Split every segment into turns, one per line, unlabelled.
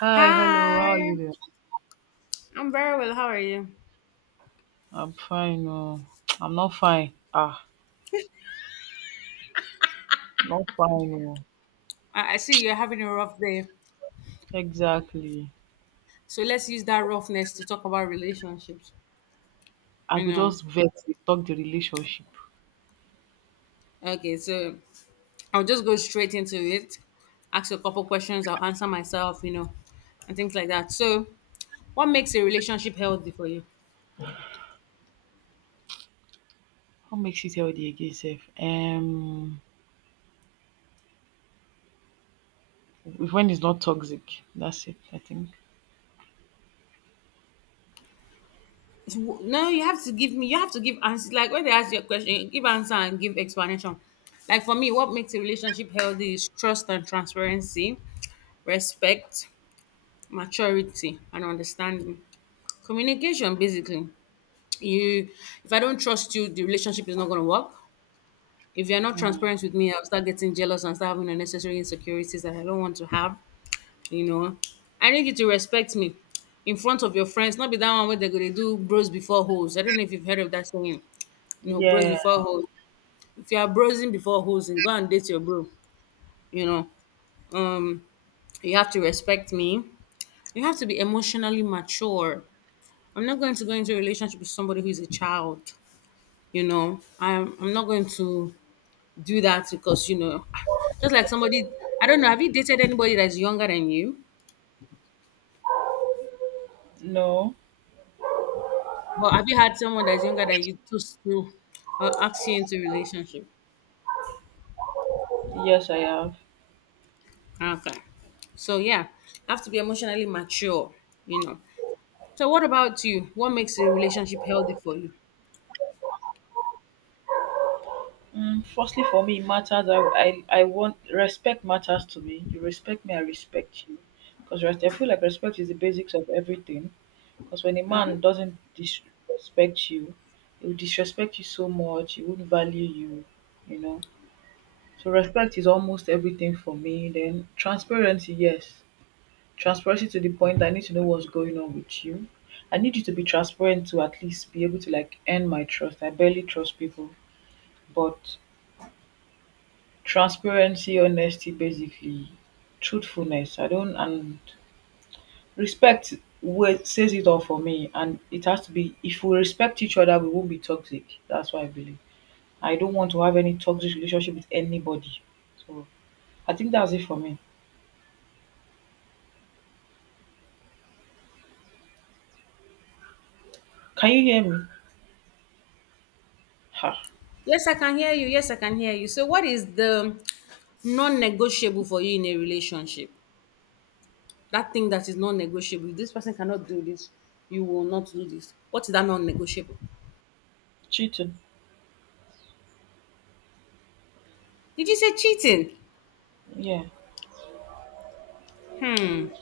Hi, hello.
Hi,
How are you doing?
I'm very well. How are you?
I'm fine. Oh, I'm not fine. Ah, not fine. Oh,
I see you're having a rough day.
exactly.
So let's use that roughness to talk about relationships.
I
You
could
know,
just vex dey talk the relationship.
okay, so I'll just go straight into it, ask you a couple questions, I'll answer myself, you know, and things like that. So, what makes a relationship healthy for you?
What makes it healthy again, sef? When it's not toxic. That's it, I think.
W- No, you have to give me, you have to give answers. Like when they ask you a question, give answer and give explanation. Like for me, what makes a relationship healthy is trust and transparency, respect, maturity and understanding. Communication basically. You if I don't trust you, the relationship is not gonna work. If you're not
Mm.
transparent with me, I'll start getting jealous and start having unnecessary insecurities that I don't want to have, you know. I need you to respect me in front of your friends, not be that one where they're gonna do bros before hoes. I don't know if you've heard of that saying, you know, bros
Yeah.
before hoes. If you are brosing before hoes, then go and date your bro, you know. Um, you have to respect me. You have to be emotionally mature. I'm not going to go into a relationship with somebody who is a child. You know, I'm not going to do that because you know, just like somebody, I don't know. Have you dated anybody that's younger than you?
No.
But have you had someone that's younger than you to ask you into a relationship?
Yes, I have.
Okay, so yeah, have to be emotionally mature. You know. So what about you? What makes a relationship healthy for you?
Mm, firstly, for me, it matters. I want respect matters to me. You respect me, I respect you. Because I feel like respect is the basics of everything. Because when a man doesn't disrespect you, he will disrespect you so much, he won't value you, you know. So respect is almost everything for me. Then transparency, yes. Transparency to the point that I need to know what's going on with you. I need you to be transparent to at least be able to like earn my trust. I barely trust people. But transparency, honesty basically, truthfulness. I don't and respect word says it all for me, and it has to be if we respect each other we won't be toxic. That's what I believe. I don't want to have any toxic relationship with anybody. So I think that's it for me. Can you hear me? Ha.
Yes, I can hear you. Yes, I can hear you. So what is the non-negotiable for you in a relationship? That thing that is non-negotiable, if this person cannot do this you will not do this, what is that non-negotiable?
Cheating.
Did you say cheating?
Yeah.
Hmm,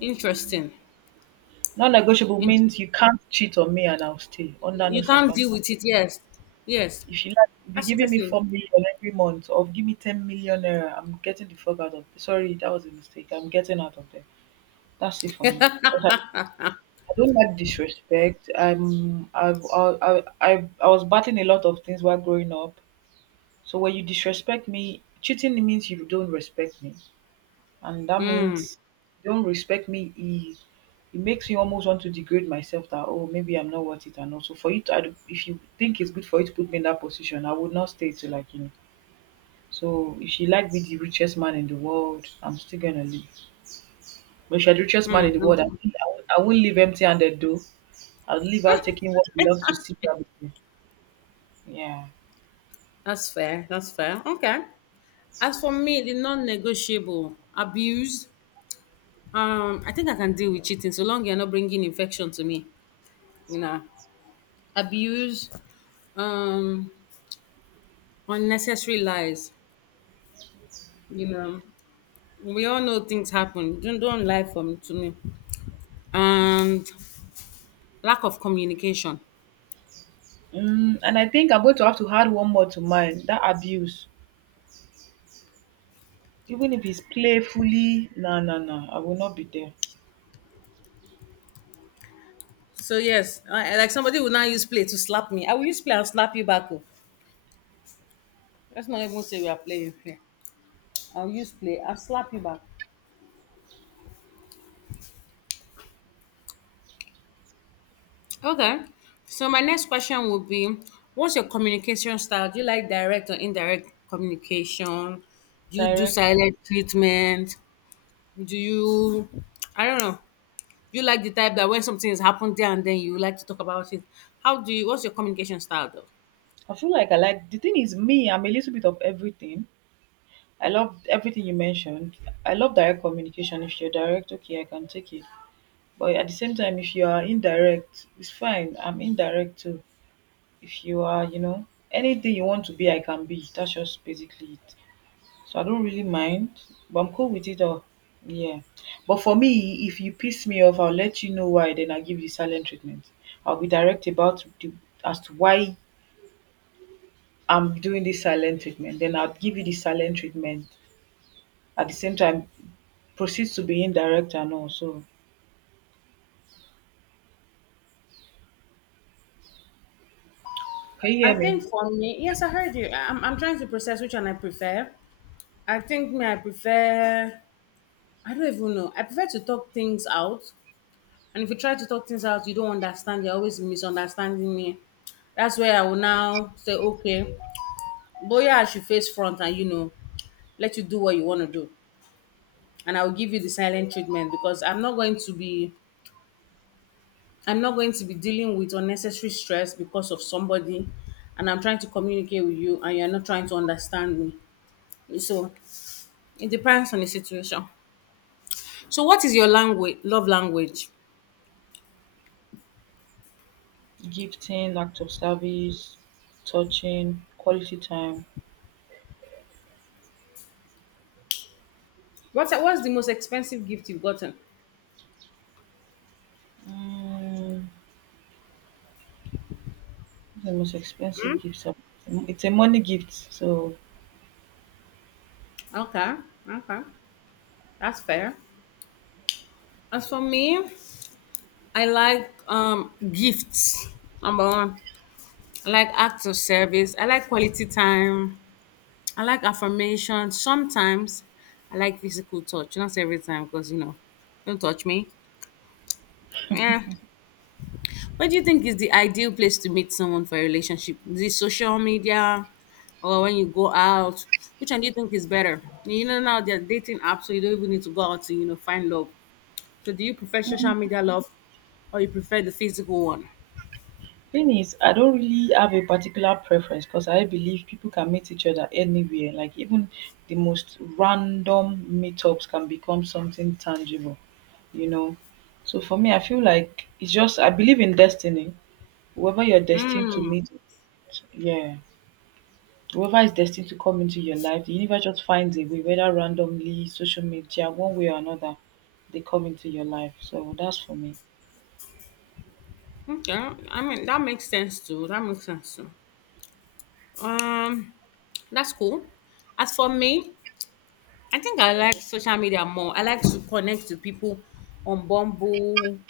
interesting.
Non negotiable
Int-
means you can't cheat on me and I'll stay under no
you can't deal
circumstance.
with it, yes, yes,
If you like be
that's
giving me
interesting.
4 million every month or give me 10 million naira, I'm getting the fuck out of sorry, that was a mistake. I'm getting out of there. That's it for me. 'Cause I don't like disrespect. I'm I've I was battling a lot of things while growing up. So when you disrespect me, cheating means you don't respect me, and that
Hmm.
means you don't respect me. It makes you almost want to degrade myself. That oh maybe I'm not worth it, and also for you to I don't- if you think it's good for you to put me in that position, I would not stay to like, you know. So if you like be the richest man in the world, I'm still gonna leave. But if you're the richest man
Hmm.
in the world, I
Hmm.
think I won't- I won't leave empty-handed though. I'll leave out taking what we love to seek everything. Yeah.
That's fair. That's fair. Okay. As for me, the non-negotiable abuse. I think I can deal with cheating so long you're not bringing infection to me. You know, abuse, um, unnecessary lies. You know, we all know things happen. Don't lie from to me. And lack of communication.
Mm, and I think I'm going to have to add one more to mine, that abuse. Even if it's playfully, no, no, no, I will not be there.
So yes, I like somebody will now use play to slap me. I will use play and slap you back. Oh. Let's not even say we are playing here. I'll use play. I'll slap you back. Okay. So my next question would be, what's your communication style? Do you like direct or indirect communication? Do you do
Direct.
silent treatment? Do you? I don't know. You like the type that when something has happened there and then you like to talk about it. How do you? What's your communication style though?
I feel like I like, the thing is, me, I'm a little bit of everything. I love everything you mentioned. I love direct communication. If you're direct, okay, I can take it. But at the same time, if you are indirect, it's fine. I'm indirect too. If you are, you know, anything you want to be, I can be. That's just basically it. So I don't really mind, but I'm cool with it all. Yeah. But for me, if you piss me off, I'll let you know why, then I'll give you silent treatment. I'll be direct about the, as to why I'm doing this silent treatment. Then I'll give you the silent treatment. At the same time, proceeds to be indirect and all. So can you
I
hear me?
think for me, yes, I heard you. I- am I'm trying to process which one I prefer. I think me, I prefer, I don't even know. I prefer to talk things out. And if you try to talk things out, you don't understand. You're always misunderstanding me. That's where I will now say, okay, but yeah, I should face front and, you know, let you do what you want to do. And I will give you the silent treatment because I'm not going to be I'm not going to be dealing with unnecessary stress because of somebody and I'm trying to communicate with you and you're not trying to understand me. So it depends on the situation. So what is your language love language?
Gifting, act of service, touching, quality time.
What's the most expensive gift you've gotten?
Mm, the most expensive gifts are- it's a money gift, so
Okay, okay. That's fair. As for me, I like gifts. Number one. I like acts of service. I like quality time. I like affirmation. Sometimes I like physical touch. Not every time, because you know, don't touch me. Yeah. What do you think is the ideal place to meet someone for a relationship? Is it social media or when you go out? Which one do you think is better? You know, now there are dating apps, so you don't even need to go out to, you know, find love. So do you prefer social media love or you prefer the physical one?
thing is I don't really have a particular preference cos I believe people can meet each other anywhere, like even the most random meetups can become something tangible, you know. So for me I feel like it's just I believe in destiny, whoever you're destined to
Mm,
meet, yeah, whoever is destined to come into your life the universe just finds a way, whether randomly, social media, one way or another, they come into your life. So that's for me.
okay. I mean, that makes sense too. That makes sense too. Um, that's cool. As for me, I think I like social media more. I like to connect to people on Bumble,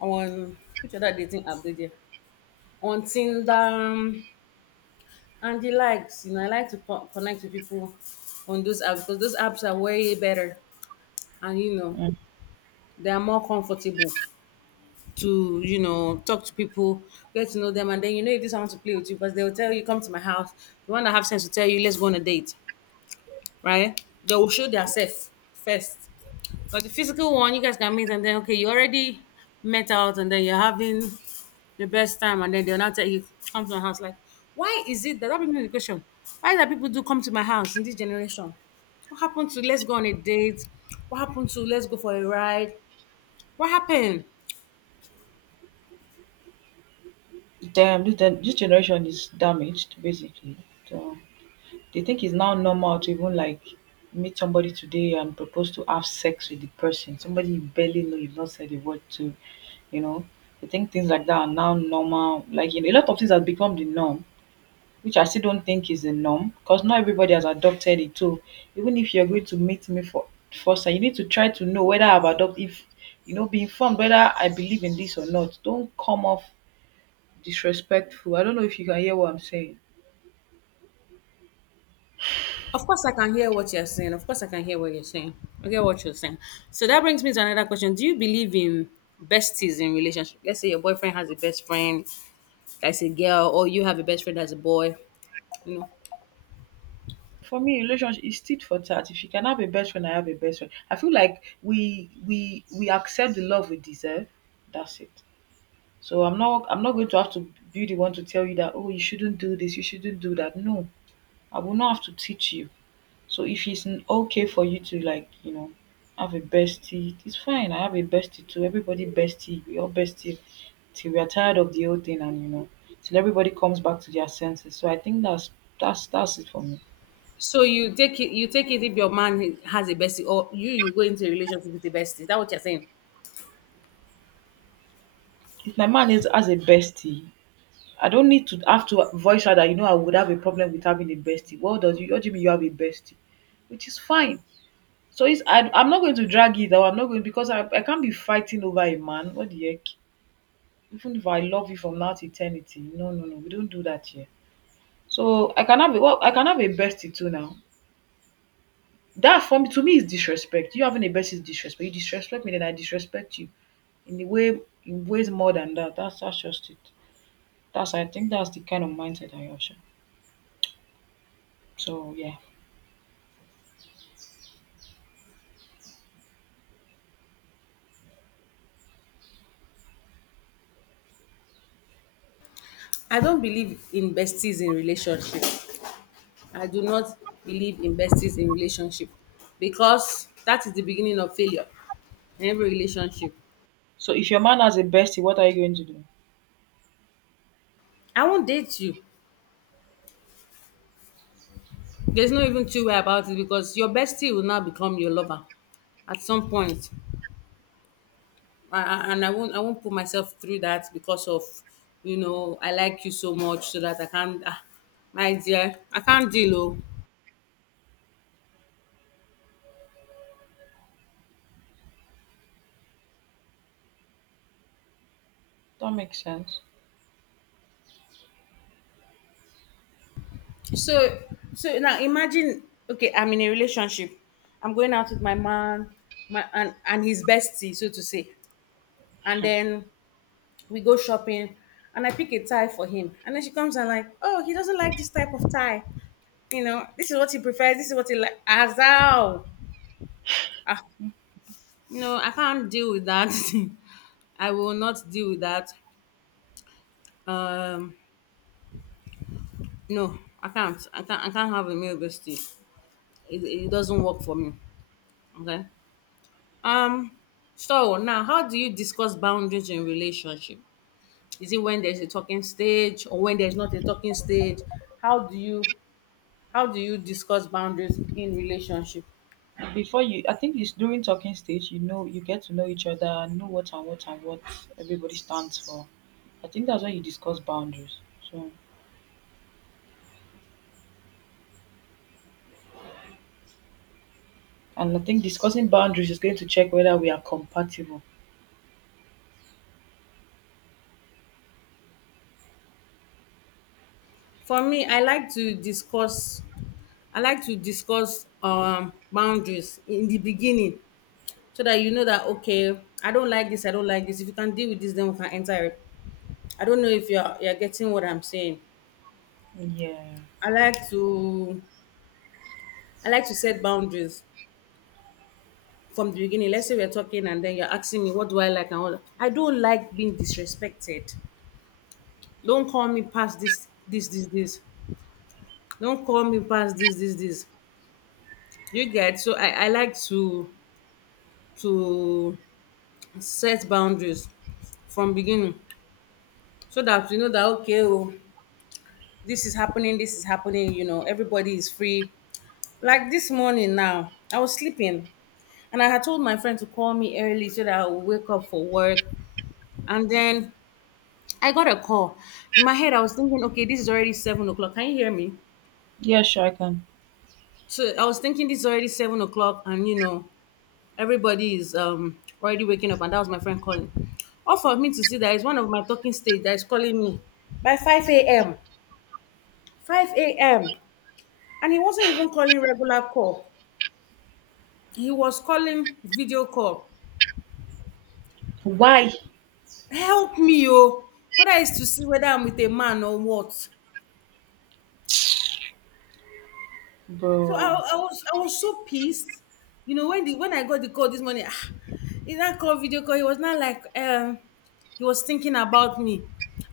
on which other dating app did there? On Tinder and the likes. You know, I like to co- connect to people on those apps because those apps are way better and you know
Mm.
they are more comfortable to you know talk to people, get to know them, and then you know if this one wants to play with you because they will tell you come to my house. The one that have sense will tell you let's go on a date, right? They will show their self first. But the physical one, you guys can meet and then okay, you already met out and then you're having the best time and then they'll not tell you come to my house. Like, why is it that that brings me to the question? Why that people do come to my house in this generation? What happened to let's go on a date? What happened to let's go for a ride? What happened?
Damn, this gen- this generation is damaged basically, so they think it's now normal to even like meet somebody today and propose to have sex with the person? Somebody you barely know, you've not said a word to, you know? They think things like that are now normal. Like you know, a lot of things have become the norm, which I still don't think is the norm because not everybody has adopted it too. Even if you're going to meet me for first, you need to try to know whether I've adopted, if you know, be informed whether I believe in this or not. Don't come off disrespectful. I don't know if you can hear what I'm saying.
Of course I can hear what you're saying. Of course I can hear what you're saying. I get what you're saying. So that brings me to another question. Do you believe in besties in relationship? Let's say your boyfriend has a best friend that's a girl, or you have a best friend that's a boy you know.
For me, relationship is tit for tat. If you can have a best friend, I have a best friend. I feel like we accept the love we deserve. That's it. So I'm not going to have to be the one to tell you that oh you shouldn't do this, you shouldn't do that. No, I will not have to teach you. So if it's n- okay for you to like you know have a bestie, it's fine. I have a bestie too. Everybody bestie. We all bestie till we are tired of the whole thing, and you know till everybody comes back to their senses. So I think that's it for me.
So you take it if your man has a bestie, or you go into a relationship with a bestie. Is that what you're saying?
If my man is as a bestie, I don't need to have to voice out that you know I would have a problem with having a bestie. What does you what do you mean you have a bestie? Which is fine. So it's I I'm not going to drag it, or I'm not going because I can't be fighting over a man. What the heck? Even if I love you from now to eternity. No, no, no. We don't do that here. So I can have a well, I can have a bestie too now. That for me, to me, is disrespect. You having a bestie is disrespect. You disrespect me, then I disrespect you in a way, in ways more than that. That's just it. That's I think that's the kind of mindset I have, sha. So yeah.
I don't believe in besties in relationship. I do not believe in besties in relationship because that is the beginning of failure in every relationship.
So if your man has a bestie, what are you going to do?
I won't date you. There's no even two-way about it because your bestie will now become your lover at some point. I and I won't put myself through that because of you know I like you so much so that I can't ah, my dear I can't deal oh.
That makes sense.
So so now imagine okay I'm in a relationship I'm going out with my man my and his bestie so to say and then we go shopping and I pick a tie for him and then she comes and like oh he doesn't like this type of tie you know this is what he prefers this is what he like as no, I can't deal with that. I will not deal with that. Um, no, I can't. I can't. I can't have a male bestie. It doesn't work for me. Okay. Um. So now, how do you discuss boundaries in relationship? Is it when there's a talking stage or when there's not a talking stage? How do you discuss boundaries in relationship?
Before you, I think it's during talking stage. You know, you get to know each other, know what and what and what everybody stands for. I think that's why you discuss boundaries. So, and I think discussing boundaries is going to check whether we are compatible.
For me, I like to discuss boundaries in the beginning so that you know that okay I don't like this I don't like this if you can deal with this then we can enter it. I don't know if you're you're getting what I'm saying.
Yeah.
I like to i like to set boundaries from the beginning. Let's say we're talking and then you're asking me what do I like and all that. I don't like being disrespected. Don't call me past this this this this don't call me past this this this You get so I like to set boundaries from beginning so that you know that okay oh this is happening, you know, everybody is free. Like this morning now, I was sleeping and I had told my friend to call me early so that I would wake up for work. And then I got a call. In my head, I was thinking, okay, this is already 7 o'clock. Can you hear me?
Yeah, sure, I can.
So I was thinking this is already 7 o'clock and you know, everybody is already waking up, and that was my friend calling. Off of me to see that it's one of my talking stage that is calling me by 5 a.m. 5 a.m. And he wasn't even calling regular call. He was calling video call.
Why,
Help me oh, whether it's to see whether I'm with a man or what. so i,
bro?
I was so pissed, you know, when the when I got the call this morning. Ah, in that call, video call, he was not like he was thinking about me.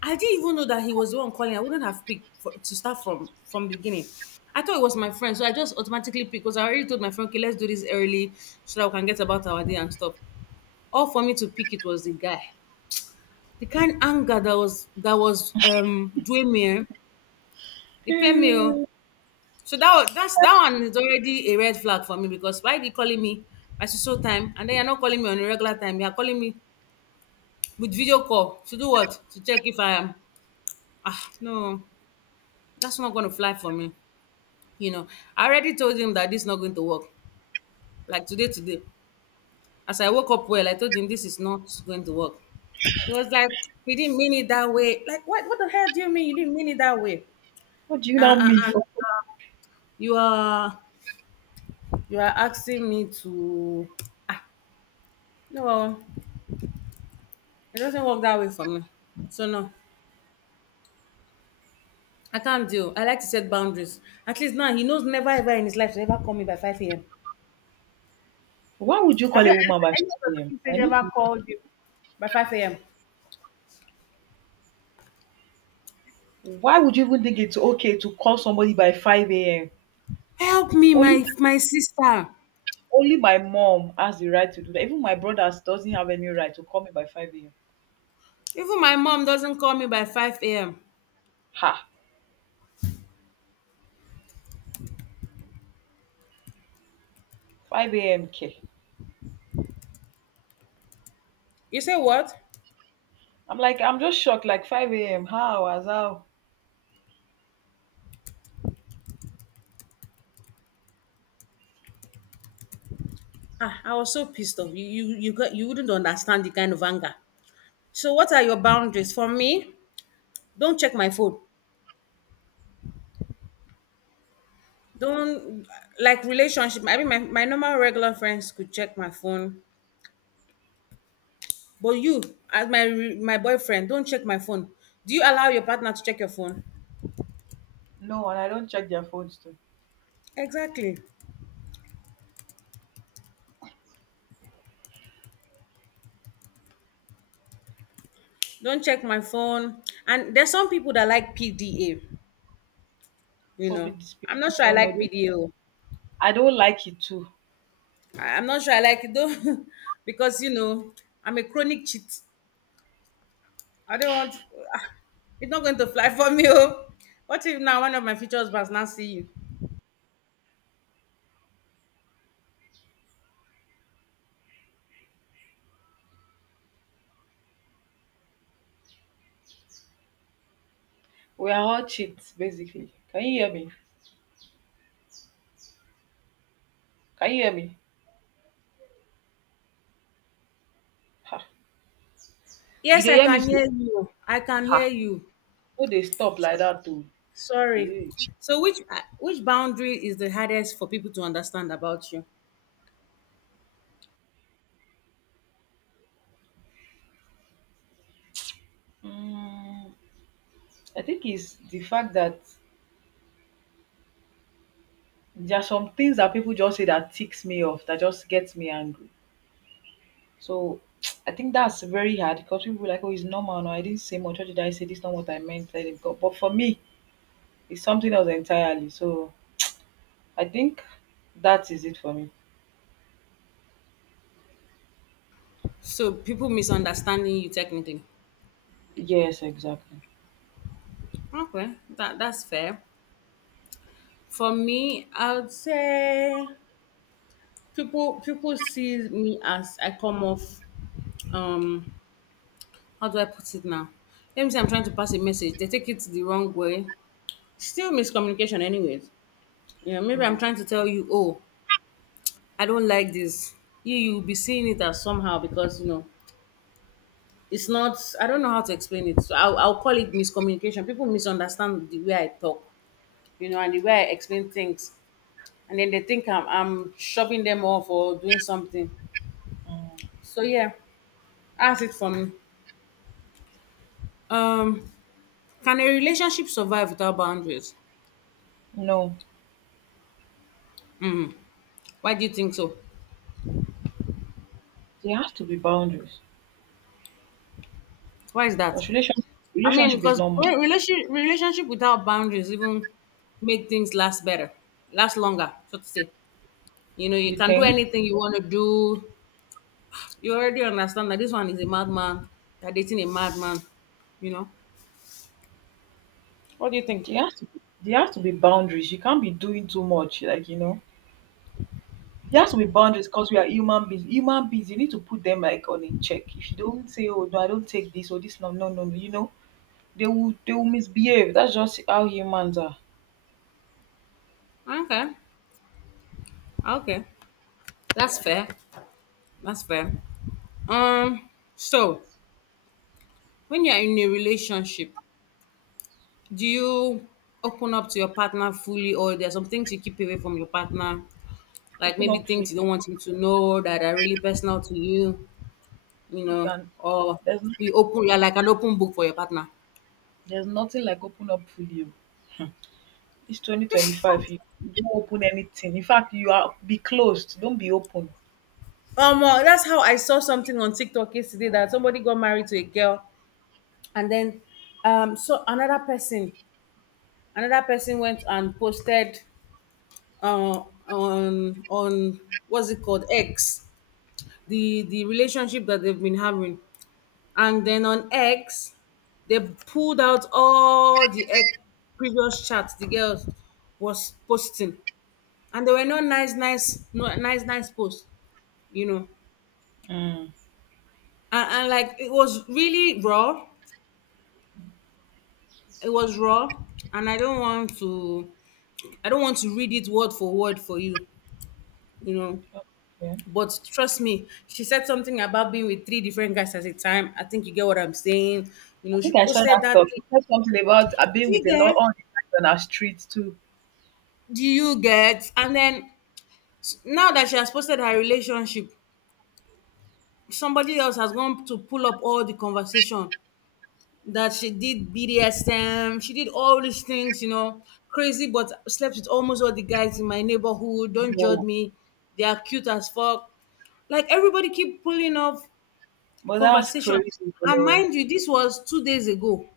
I didn't even know that he was the one calling. I wouldn't have picked to start from the beginning. I thought it was my friend, so I just automatically picked because I already told my friend, okay, let's do this early so that we can get about our day and stuff. All for me to pick, it was the guy. The kind anger that was doing me, it paid me. Oh. So that's that one is already a red flag for me. Because why are you calling me at so so time, and then you're not calling me on a regular time, you're calling me with video call to do what? To check if I am? Ah no, that's not gonna fly for me. You know, I already told him that this is not going to work. Like today today. As I woke up well, I told him this is not going to work. He was like, he didn't mean it that way. Like, what the hell do you mean you didn't mean it that way?
What do you now
Uh, uh,
mean
uh,
for?
you are, you are asking me to, ah no, it doesn't work that way for me. So no, I can't deal. I like to set boundaries. At least now he knows never ever in his life to ever call me by 5 a.m.
Why would you
Have
call
you
a woman by
answered? Any of your
5 a.m.?
talking
I
stage
need
ever
to-
called you by 5 a.m.?
Why would you even think it's okay to call somebody by 5 a.m.?
Help me,
Only
my sister.
Only my mom has the right to do that. Even my brothers doesn't have any right to call me by 5 a.m.
Even my mom doesn't call me by 5 a.m.
Ha! 5 a.m. K.
You say what?
I'm like, I'm just shocked. Like 5 a.m. How? As how?
Ah, I was so pissed off. You got, you wouldn't understand the kind of anger. So what are your boundaries? For me, don't check my phone. Don't, like, relationship, I mean, my normal regular friends could check my phone, but you, as my boyfriend, don't check my phone. Do you allow your partner to check your phone?
No, and I don't check their phones too.
Exactly. Don't check my phone. And there's some people that like PDA, you know.
Public display.
I'm not sure I
No, no,
like
no.
PDA oh.
I don't like it too.
I'm not sure I like it though because you know, I'm a chronic cheat. I don't want, ah, it's not going to fly for me oh. What if now one of my future husbands now see you?
We are all cheats, basically. Can you hear me? Can you hear me? Ha! You
Yes,
dey
I
hear
can
me? So?
hear you, I can hear
Ha!
you.
No, they stop like that too.
Sorry.
Hey.
So which boundary is the hardest for people to understand about you?
Mm, I think it's the fact that there are some things that people just say that ticks me off, that just gets me angry. So I think that's very hard because people be like, oh, it's normal. No, I didn't say much. What did I say? This is not what I meant. Let it go. But for me, it's something else entirely. So I think that is it for me.
So people misunderstanding you, technically.
Yes, exactly.
Okay, that's fair. For me, I would say people see me as I come off. Um, how do I put it now? Let me say I'm trying to pass a message. They take it the wrong way. Still miscommunication, anyways. You know, maybe I'm
Mm,
trying to tell you, oh, I don't like this. You you'll be seeing it as somehow, because you know, it's not, I don't know how to explain it, so I'll call it miscommunication. People misunderstand the way I talk, you know, and the way I explain things, and then they think I'm shoving them off or doing something.
mm.
So yeah, that's it for me. Um, can a relationship survive without boundaries?
No,
Why do you think so?
there has to be boundaries.
Why is that?
Because
I mean,
relationship is
because
normal.
relationship without boundaries even make things last better, last longer, so to say. You know, you
You
can do
think
anything you want to do. You already understand that this one is a madman. They're dating a madman. You know. What do you think?
there has to be, there has to be boundaries. You can't be doing too much. Like you know, there has to be boundaries because we are human beings. Human beings, you need to put them like on a check. If you don't say, oh no, I don't take this or this, no, no, no, no, you know they will misbehave. That's just how humans are.
Okay. Okay. That's fair. That's fair. Um, so when you're in a relationship, do you open up to your partner fully, or there are some things you keep away from your partner? Like
Open
maybe
up
things
fully.
you don't want him to know that are really personal to you, you
You
know,
can.
or
There's no,
we open, you're like an open book for your partner.
there's nothing like open up fully. Oh. It's 2025. You, you don't open anything. In fact, you are be closed. Don't be open.
That's how I saw something on TikTok yesterday that somebody got married to a girl, and then so another person, went and posted, uh, on what's it called, X, the relationship that they've been having, and then on X, they pulled out all the previous chats the girls was posting. And there were no nice nice posts, you know,
Mm.
and like, it was really raw. It was raw. And I don't want to, I don't want to read it word for word for you, you know.
Yeah.
But trust me, she said something about being with 3 different guys at a time. I think you get what I'm saying. You
I
know, she
think I saw
posted
that
that
stuff.
thing.
You said something about I've
Do you
with a lot
get?
on the guys on our streets too.
Do you get? And then, now that she has posted her relationship, somebody else has gone to pull up all the conversation that she did BDSM, she did all these things, you know, crazy, but slept with almost all the guys in my neighborhood. Don't judge
No,
me. They are cute as fuck. Like, everybody keep pulling off
but that's
conversation.
crazy,
And
bro.
mind you, this was two days ago,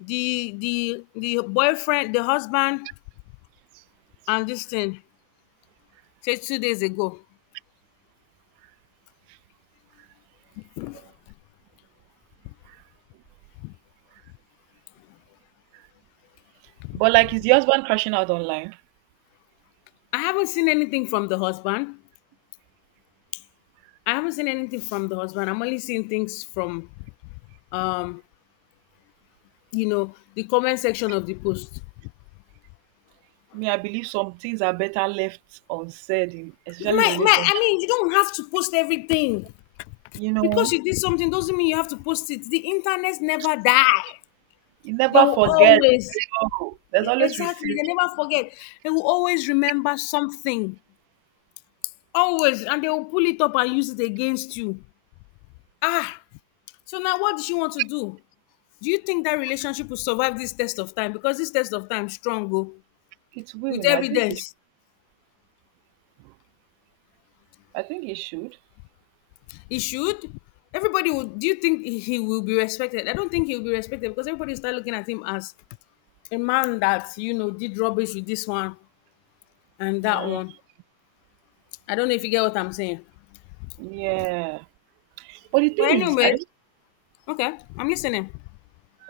the boyfriend, the husband, and this thing, say two days ago.
But like, is the husband crashing out online?
I haven't seen anything from the husband. I haven't seen anything from the husband. I'm only seeing things from, um, you know, the comment section of the post.
Me, I believe some things are better left unsaid, in, especially in
My,
relationship.
I mean, you don't have to post everything,
You
because
know,
you did something doesn't mean you have to post it. The internet never die.
you
They
never
will
forget.
always,
No, there's
yeah,
always
exactly, they
receipt.
never forget. They will always remember something. Always. And they will pull it up and use it against you. Ah, so now what does she want to do? Do you think that relationship will survive this test of time? Because this test of time strong, oh,
It
with
will. No, I think. It,
evidence.
I think it should.
It should. Everybody will. Do you think he will be respected? I don't think he will be respected, because everybody will start looking at him as a man that, you know, did rubbish with this one and that
Mm,
one. I don't know if you get what I'm saying.
yeah. But the
But
thing is, I
anyway,
don't.
okay, I'm listening.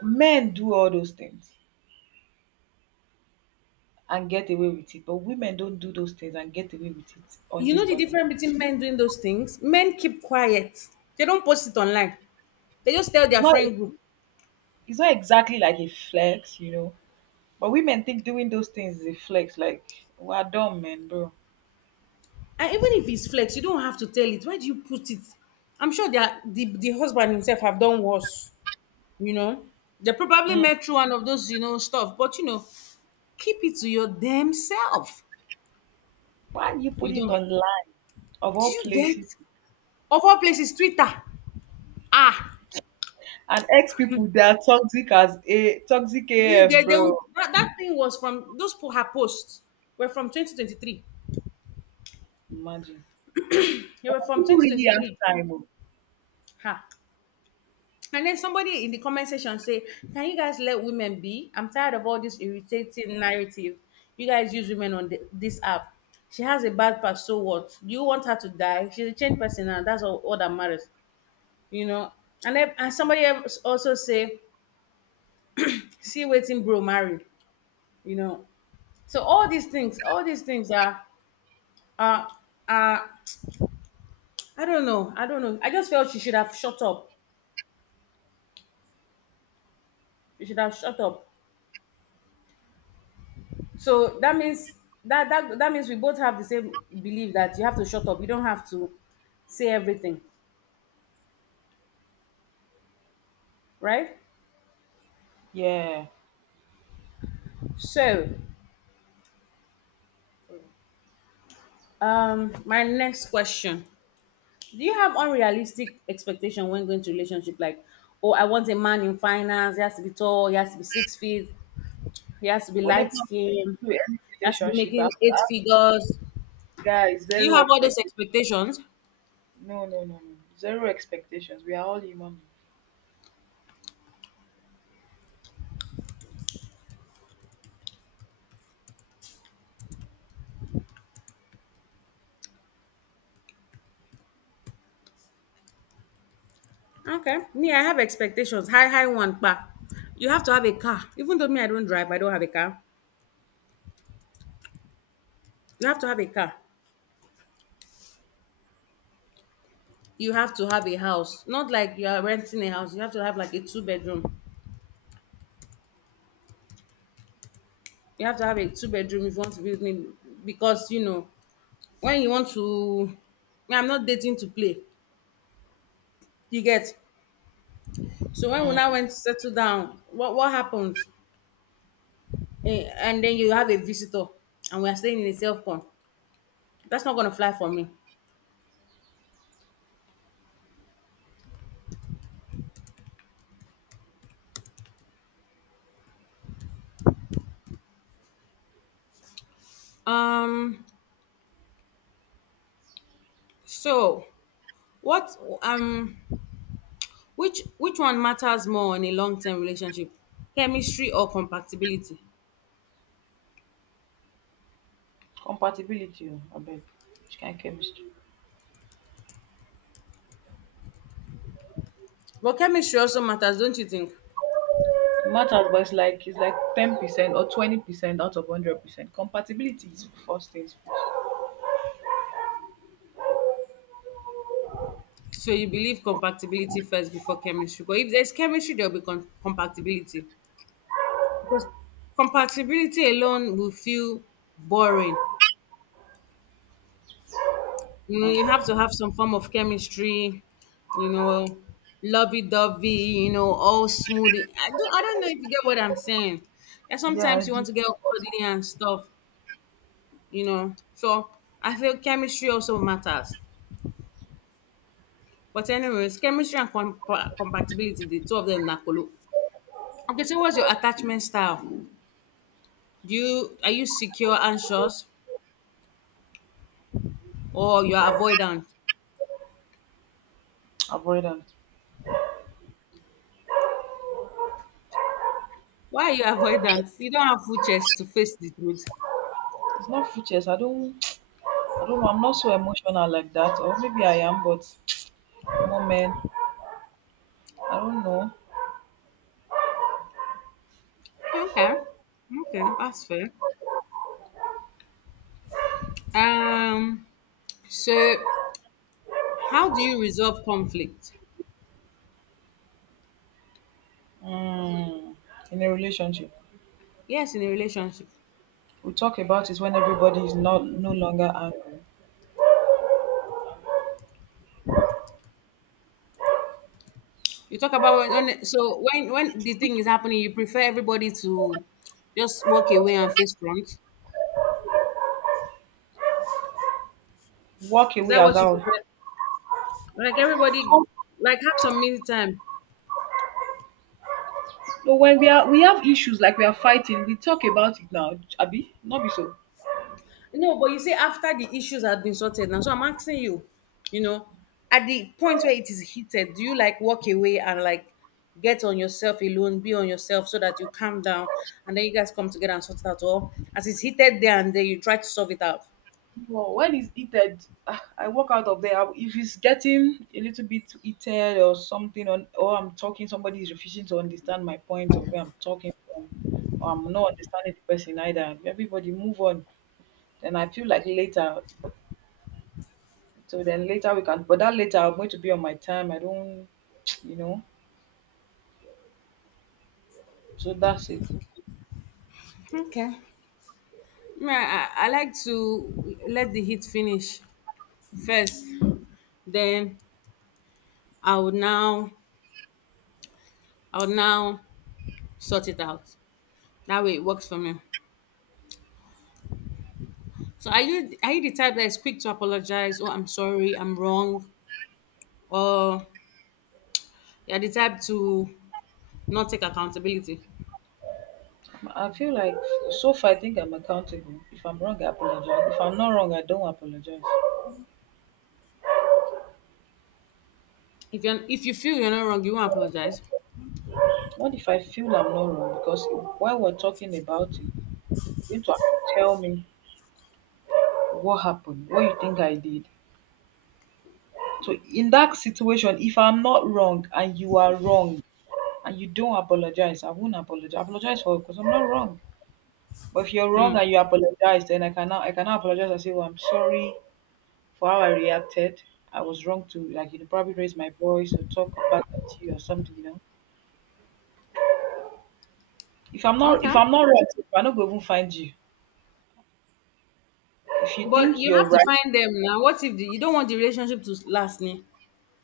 Men do all those things and get away with it, but women don't do those things and get away with it on
You know
this
the
part of.
difference between men doing those things? Men keep quiet. They don't post it online. They just tell
It's
their
not.
friend group.
It's not exactly like a flex, you know. But women think doing those things is a flex. Like, we're dumb, man, bro.
And even if it's flex, you don't have to tell it. Why do you put it? I'm sure that the husband himself have done worse, you know. They probably
Mm.
met through one of those, you know, stuff. But you know, keep it to your damn self.
Why are you
You
putting it
don't,
online of
do
all
you get,
places?
of all places, Twitter. Ah,
And ex people, they are toxic as a toxic
do you
AF,
get, they
bro.
will, that thing was from those her posts were from 2023.
Imagine.
They were from
People really have
2023.
time. Oh.
Ha. And then somebody in the comment section say, "Can you guys let women be? I'm tired of all this irritating narrative. You guys use women on this app. She has a bad past, so what? Do you want her to die? She's a changed person, and all that matters, you know." And then, and somebody else also say, "See, waiting, bro, married, you know." So all these things are are. I don't know. I don't know. I just felt she should have shut up. She should have shut up. So that means that means we both have the same belief that you have to shut up. You don't have to say everything, right?
Yeah.
So, my next question: Do you have unrealistic expectation when going to relationship? Like, oh, I want a man in finance. He has to be tall. He has to be six feet. He has to be
Whenever
light
I'm
skinned.
going into any
He has to be
relationship, I have
making
to
eight
ask
figures.
guys
Do you
zero
have all those
expectations.
expectations?
No, no, no, no, no. Zero expectations. We are all human.
Okay. Me, I have expectations. High, high one, pa. You have to have a car. Even though me, I don't drive, I don't have a car. You have to have a car. You have to have a house. Not like you are renting a house. You have to have like a 2 bedroom. You have to have a 2 bedroom if you want to build me, because you know, when you want to, me, I'm not dating to play. You get. So when we now
Mm.
went to settle down, what happened? Eh, and then you have a visitor and we are staying in a self con. That's not gonna fly for me. Um, so what, um, which one matters more in a long term relationship? Chemistry or compatibility?
Compatibility, oh, I beg. Which kind of chemistry?
But chemistry also matters, don't you think?
It matters, but it's like 10% or 20% out of 100%. Compatibility is first things.
So you believe compatibility first before chemistry. But if there's chemistry, there'll be compatibility. Because compatibility alone will feel boring. You know, you
Mm.
have to have some form of chemistry, you know, lovey dovey, you know, all smooth. I don't know if you get what I'm saying. And
Yeah, I
sometimes you
do.
want to get all cuddly and stuff, you know. So I feel chemistry also matters. But anyways, chemistry and compatibility, the two of them na kolo. Okay, so what's your attachment style? Do you are you secure, anxious, or you're avoidant?
Avoidant.
Why are you avoidant? You don't have full chest to face the truth.
It's not features. I don't know. I'm not so emotional like that. Or maybe I am, but moment. I don't know.
Okay. Okay, that's fair. Um, so how do you resolve conflict?
Mm, in a relationship.
Yes, in a relationship.
We talk about it when everybody is not no longer angry.
You talk about when so when the thing is happening, you prefer everybody to just walk away and face front.
Walk
Is
away
that
as
what you
out.
prefer? Like everybody, like have some me time.
But when we have issues like we are fighting, we talk about it now, Abi. Not be so.
No, but you see, after the issues have been sorted now, so I'm asking you, you know, at the point where it is heated, do you like walk away and like get on yourself alone, be on yourself so that you calm down and then you guys come together and sort it out? Or as it's heated there and then you try to solve it out?
Well, when it's heated, I walk out of there. If it's getting a little bit heated or something, on or I'm talking, somebody is refusing to understand my point of where I'm talking from, or I'm not understanding the person either. Everybody move on. Then I feel like later. So then later we can, but that later I'm going to be on my time. I don't, you know. So that's it.
Okay. Yeah, I like to let the heat finish first. Then I would now I would now sort it out. That way it works for me. So are you the type that is quick to apologize? Oh, I'm sorry, I'm wrong, or you're the type to not take accountability?
I feel like so far I think I'm accountable. If I'm wrong, I apologize. If I'm not wrong, I don't apologize.
If you feel you're not wrong, you won't apologize.
What if I feel I'm not wrong? Because while we're talking about it, you need to tell me what happened, what you think I did. So in that situation, if I'm not wrong and you are wrong and you don't apologize, I won't apologize. I apologize for because I'm not wrong. But if you're wrong
Mm,
and you apologize, then I cannot apologize and say, well, I'm sorry, for how I reacted. I was wrong to like probably raise my voice or talk back at you or something. You know, if I'm not
okay,
if I'm not right, I'm not gonna even find you. If you
but
think
you
you're
have to
right,
find them now. What if the, you don't want the relationship to last? Ni?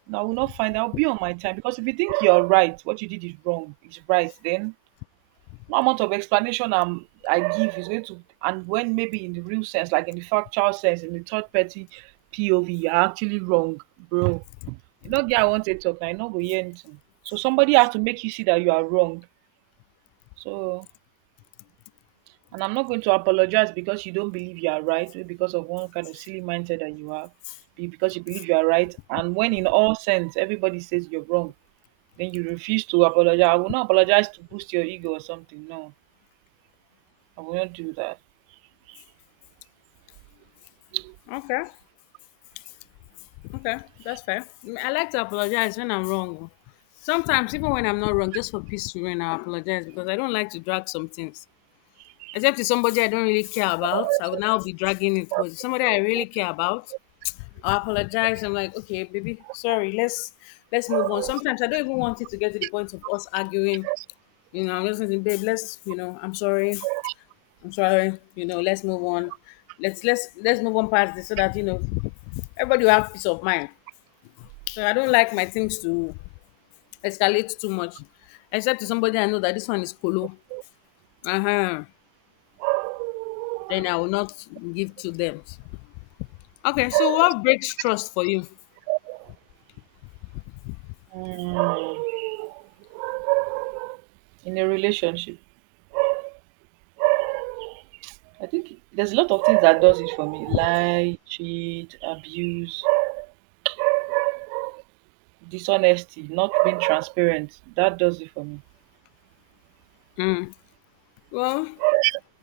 no, I will not find. I'll be on my time because if you think you're right, what you did is wrong. It's right then. No amount of explanation I give is going to, and when maybe in the real sense, like in the factual sense, in the third party POV, you're actually wrong, bro. You know, girl, I want to talk, I know go hear anything. So somebody has to make you see that you are wrong. So. And I'm not going to apologize because you don't believe you are right, maybe because of one kind of silly mindset that you have, because you believe you are right. And when in all sense everybody says you're wrong, then you refuse to apologize. I will not apologize to boost your ego or something. No, I will not do that.
Okay, okay, that's fair. Mm, I like to apologize when I'm wrong. Oh. Sometimes even when I'm not wrong, just for peace, when I apologize because I don't like to drag some things. Except it's somebody I don't really care about, I would now be dragging it. But it's somebody I really care about, I apologize. I'm like, okay, baby, sorry. Let's move on. Sometimes I don't even want it to get to the point of us arguing. You know, I'm just saying, babe, let's, you know, I'm sorry, I'm sorry. You know, let's move on. Let's move on past this so that you know everybody will have peace of mind. So I don't like my things to escalate too much, except to somebody I know that this one is colo. Uh huh. Then I will not give to them. Okay, so what breaks trust for you?
Mm, in a relationship, I think there's a lot of things that does it for me: lie, cheat, abuse, dishonesty, not being transparent. That does it for me.
Well,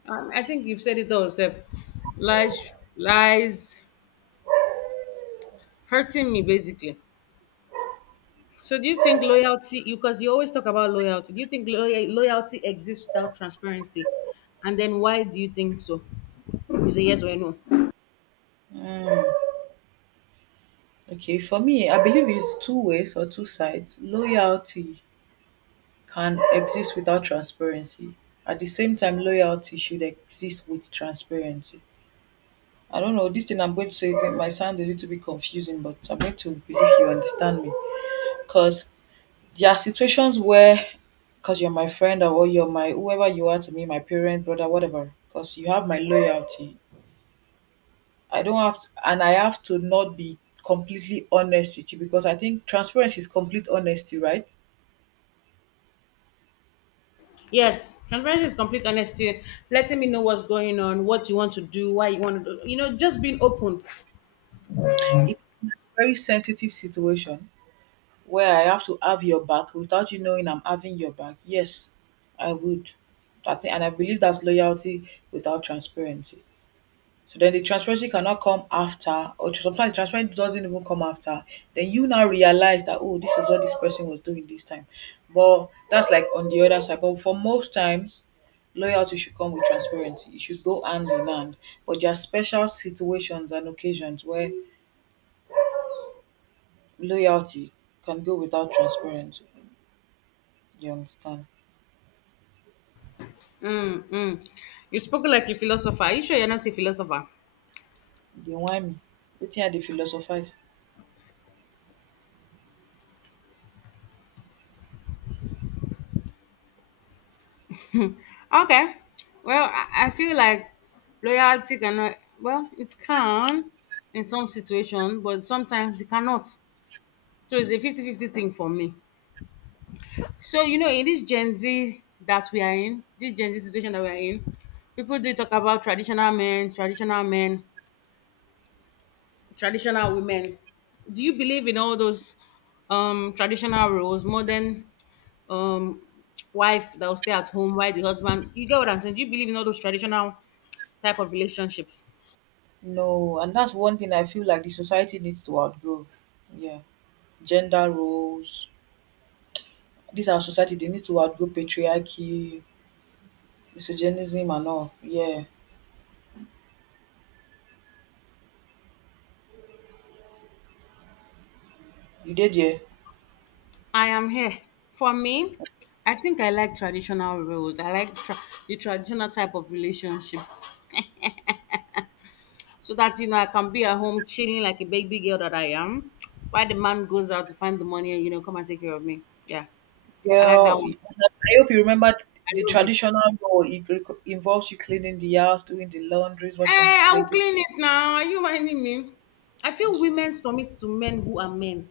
I think you've said it all yourself. Lies, lies, hurting me basically. So do you think loyalty? You because you always talk about loyalty. Do you think loyalty exists without transparency? And then why do you think so? Is a yes or a no?
Mm. Okay, for me, I believe it's two ways or two sides. Loyalty can exist without transparency. At the same time, loyalty should exist with transparency. I don't know, this thing I'm going to say again might sound a little bit confusing, but I'm going to believe you understand me. Because there are situations where, because you're my friend or you're my whoever you are to me, my parent, brother, whatever, because you have my loyalty. I don't have, to, and I have to not be completely honest with you because I think transparency is complete honesty, right?
Yes, transparency is complete honesty, letting me know what's going on, what you want to do, why you want to do. You know, just being open.
It's a very sensitive situation where I have to have your back without you knowing I'm having your back, yes, I would. I think, and I believe that's loyalty without transparency. So then the transparency cannot come after, or sometimes transparency doesn't even come after. Then you now realize that, oh, this is what this person was doing this time. But that's like on the other side. But for most times, loyalty should come with transparency. It should go hand in hand. But there are special situations and occasions where loyalty can go without transparency. You understand?
Mm. You spoke like a philosopher. Are you sure you're not a philosopher?
Dey whine me. Wetin I dey philosophize.
Okay. Well, I feel like loyalty cannot, well, it can in some situation, but sometimes it cannot. So it's a 50-50 thing for me. So, you know, in this Gen Z that we are in, this Gen Z situation that we are in, people do talk about traditional men, traditional men, traditional women. Do you believe in all those traditional roles, modern um, wife that will stay at home while the husband, you get what I'm saying? Do you believe in all those traditional type of relationships?
No, and that's one thing I feel like the society needs to outgrow. Yeah. Gender roles. This our society, they need to outgrow patriarchy, misogynism, and all. Yeah. You did, yeah.
I am here. For me, I think I like traditional roles. I like the traditional type of relationship so that, you know, I can be at home chilling like a baby girl that I am while the man goes out to find the money and, you know, come and take care of me. Yeah, I like that
Well,
one.
I hope you remember
I
the
love it.
traditional role involves you cleaning the house, doing the laundries,
Hey,
washing the
I will
plates.
clean it now. Are you minding me? I feel
Plate.
women submit to men who are men.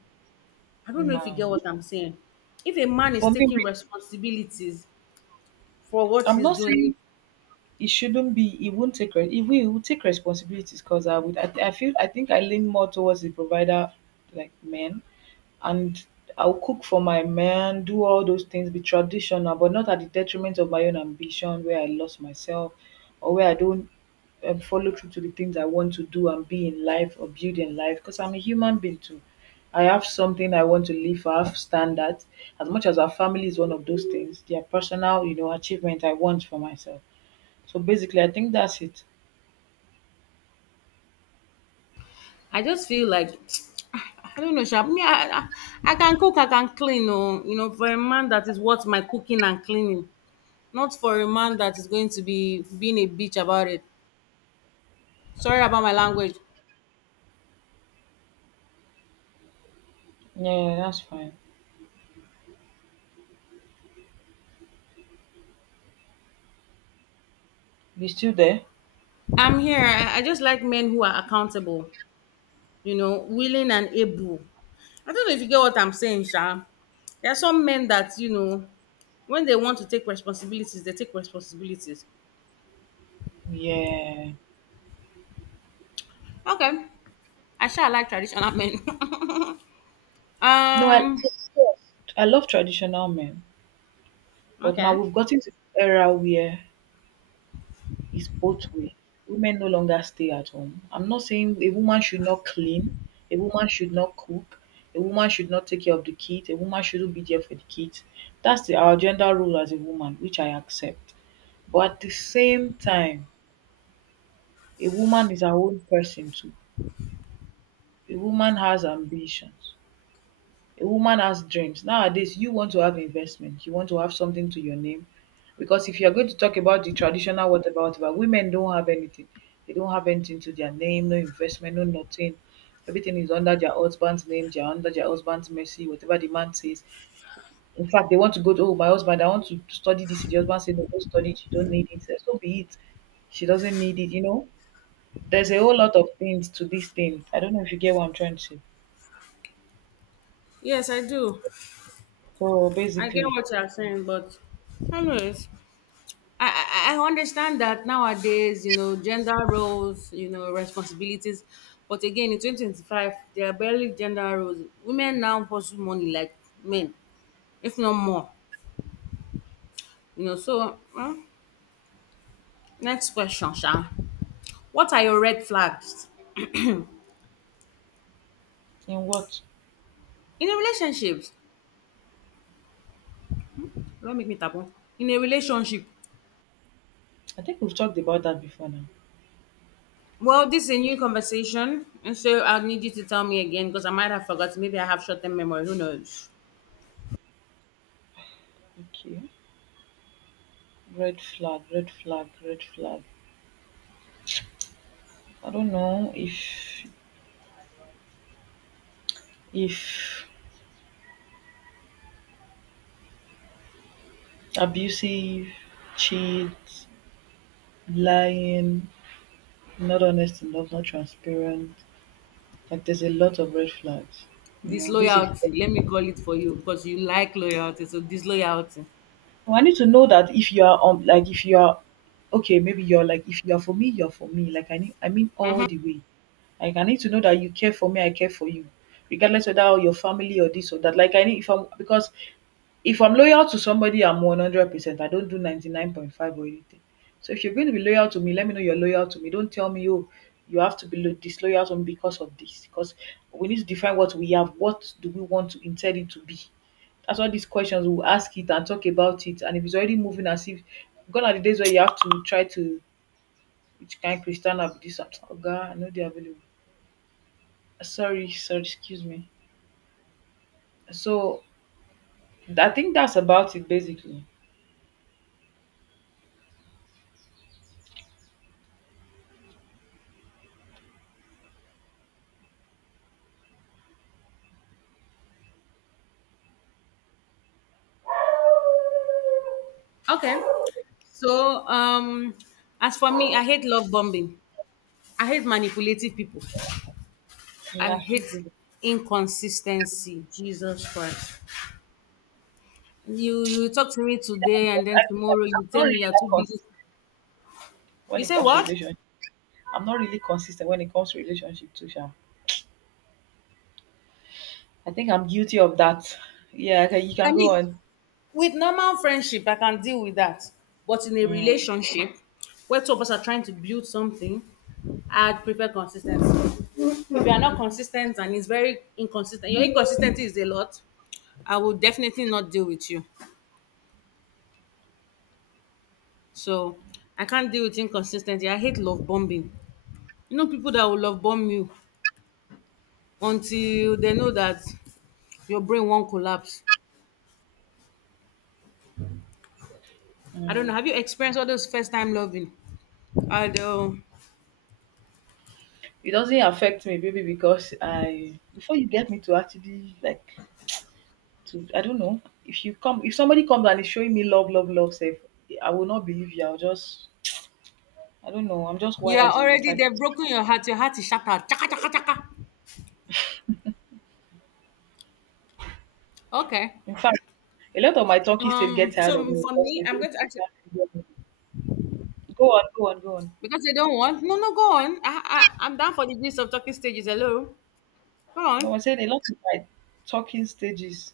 I don't know if you
Nah.
get what I'm saying. If a man
For
is
me,
taking responsibilities for what
I'm
he's
not
doing,
saying it shouldn't be. He won't take re- He will take responsibilities because I feel I think I lean more towards the provider, like men. And I'll cook for my man, do all those things, be traditional, but not at the detriment of my own ambition where I lost myself or where I don't follow through to the things I want to do and be in life or build in life because I'm a human being too. I have something I want to live for, I have standards. As much as our family is one of those things, their personal, achievement I want for myself. So basically, I think that's it.
I just feel like I don't know, sha. Me, I can cook, I can clean. Oh, you know, for a man that is worth my cooking and cleaning, not for a man that is going to be being a bitch about it. Sorry about my language.
Yeah, that's fine. You still there?
I'm here. I just like men who are accountable. You know, willing and able. I don't know if you get what I'm saying, sha. There are some men that you know, when they want to take responsibilities, they take responsibilities.
Yeah.
Okay, I shall like traditional men.
No,
um,
I love traditional men, but now
okay.
we've gotten to the era where it's both way. Women no longer stay at home. I'm not saying a woman should not clean, a woman should not cook, a woman should not take care of the kids, a woman shouldn't be there for the kids. That's the, our gender role as a woman, which I accept. But at the same time, a woman is her own person too. A woman has ambitions. A woman has dreams. Nowadays, you want to have investment. You want to have something to your name. Because if you're going to talk about the traditional whatever, whatever, women don't have anything. They don't have anything to their name, no investment, no nothing. Everything is under their husband's name, they are under their husband's mercy, whatever the man says. In fact, they want to go to, oh, my husband, I want to study this. The husband said, no, don't study it, you don't need it. So be it. She doesn't need it. There's a whole lot of things to this thing. I don't know if you get what I'm trying to say.
Yes, I do.
So
I get
basically,
what you're saying, but anyways, I, I understand that nowadays, you know, gender roles, you know, responsibilities. But again, in 2025, there are barely gender roles. Women now pursue money like men, if not more. You know, so well, next question, Shan. What are your red flags
in what?
in a relationship? Don't make me taboo. In a relationship.
I think we've talked about that before now.
Well, this is a new conversation, and so I'll need you to tell me again because I might have forgotten. Maybe I have short-term memory. Who knows?
Okay. Red flag, red flag, red flag. I don't know if if abusive, cheat, lying, not honest enough, not transparent. Like there's a lot of red flags. You know, basically.
Disloyalty. Let me call it for you because you like loyalty. So disloyalty.
So I need to know that if you are like if you are okay, maybe you're like if you're for me, you're for me. Like I need, I mean, all the way. Like I need to know that you care for me, I care for you regardless whether you're family or this or that. Like I need if I'm because if I'm loyal to somebody, I'm 100%. I don't do 99.5 or anything. So if you're going to be loyal to me, let me know you're loyal to me. Don't tell me, oh, you have to be disloyal to me because of this. Because we need to define what we have. What do we want to intend it to be? That's why these questions we'll ask it and talk about it. And if it's already moving as if gone are the days where you have to try to which kind Christian up this up. Oh God, I know they're available. Sorry, sorry, excuse me. So I think that's about it basically.
Okay. So as for me, I hate love bombing. I hate manipulative people. I
Nah.
hate inconsistency. Jesus Christ. You talk to me today and
Because
then
I,
tomorrow
I'm
you
not
tell
really
me you're
that
too busy.
consistent
You
when it
say
comes to
what?
relationship. I'm not really consistent when it comes to relationship too, Sha. I think I'm guilty of that. Yeah, okay, you
I
can go
mean,
on.
with normal friendship, I can deal with that. But in a
Mm,
relationship where two of us are trying to build something, I'd prefer consistency. If you are not consistent and it's very inconsistent, your inconsistency is a lot, I will definitely not deal with you. So I can't deal with inconsistency. I hate love bombing. You know, people that will love bomb you until they know that your brain won't collapse. I don't
mm.
know. Have you experienced all those first time loving? I don't.
It doesn't affect me, baby, because I before you get me to actually like to I don't know if somebody comes and is showing me love, love, love, safe, I will not believe you. I'll just I don't know. I'm just
You are
wired in the
already
type.
they've broken your heart. Your heart is shattered. Chaka chaka chaka. Okay.
In fact, a lot of my talking still get tired of
So
me
for
because
me, I'm going to
they
ask you
can't get me. Go on, go on, go on.
because you don't want. No, no. Go on. I'm down for the business of talking stages. Hello. Go
No,
on.
I said a lot of my talking stages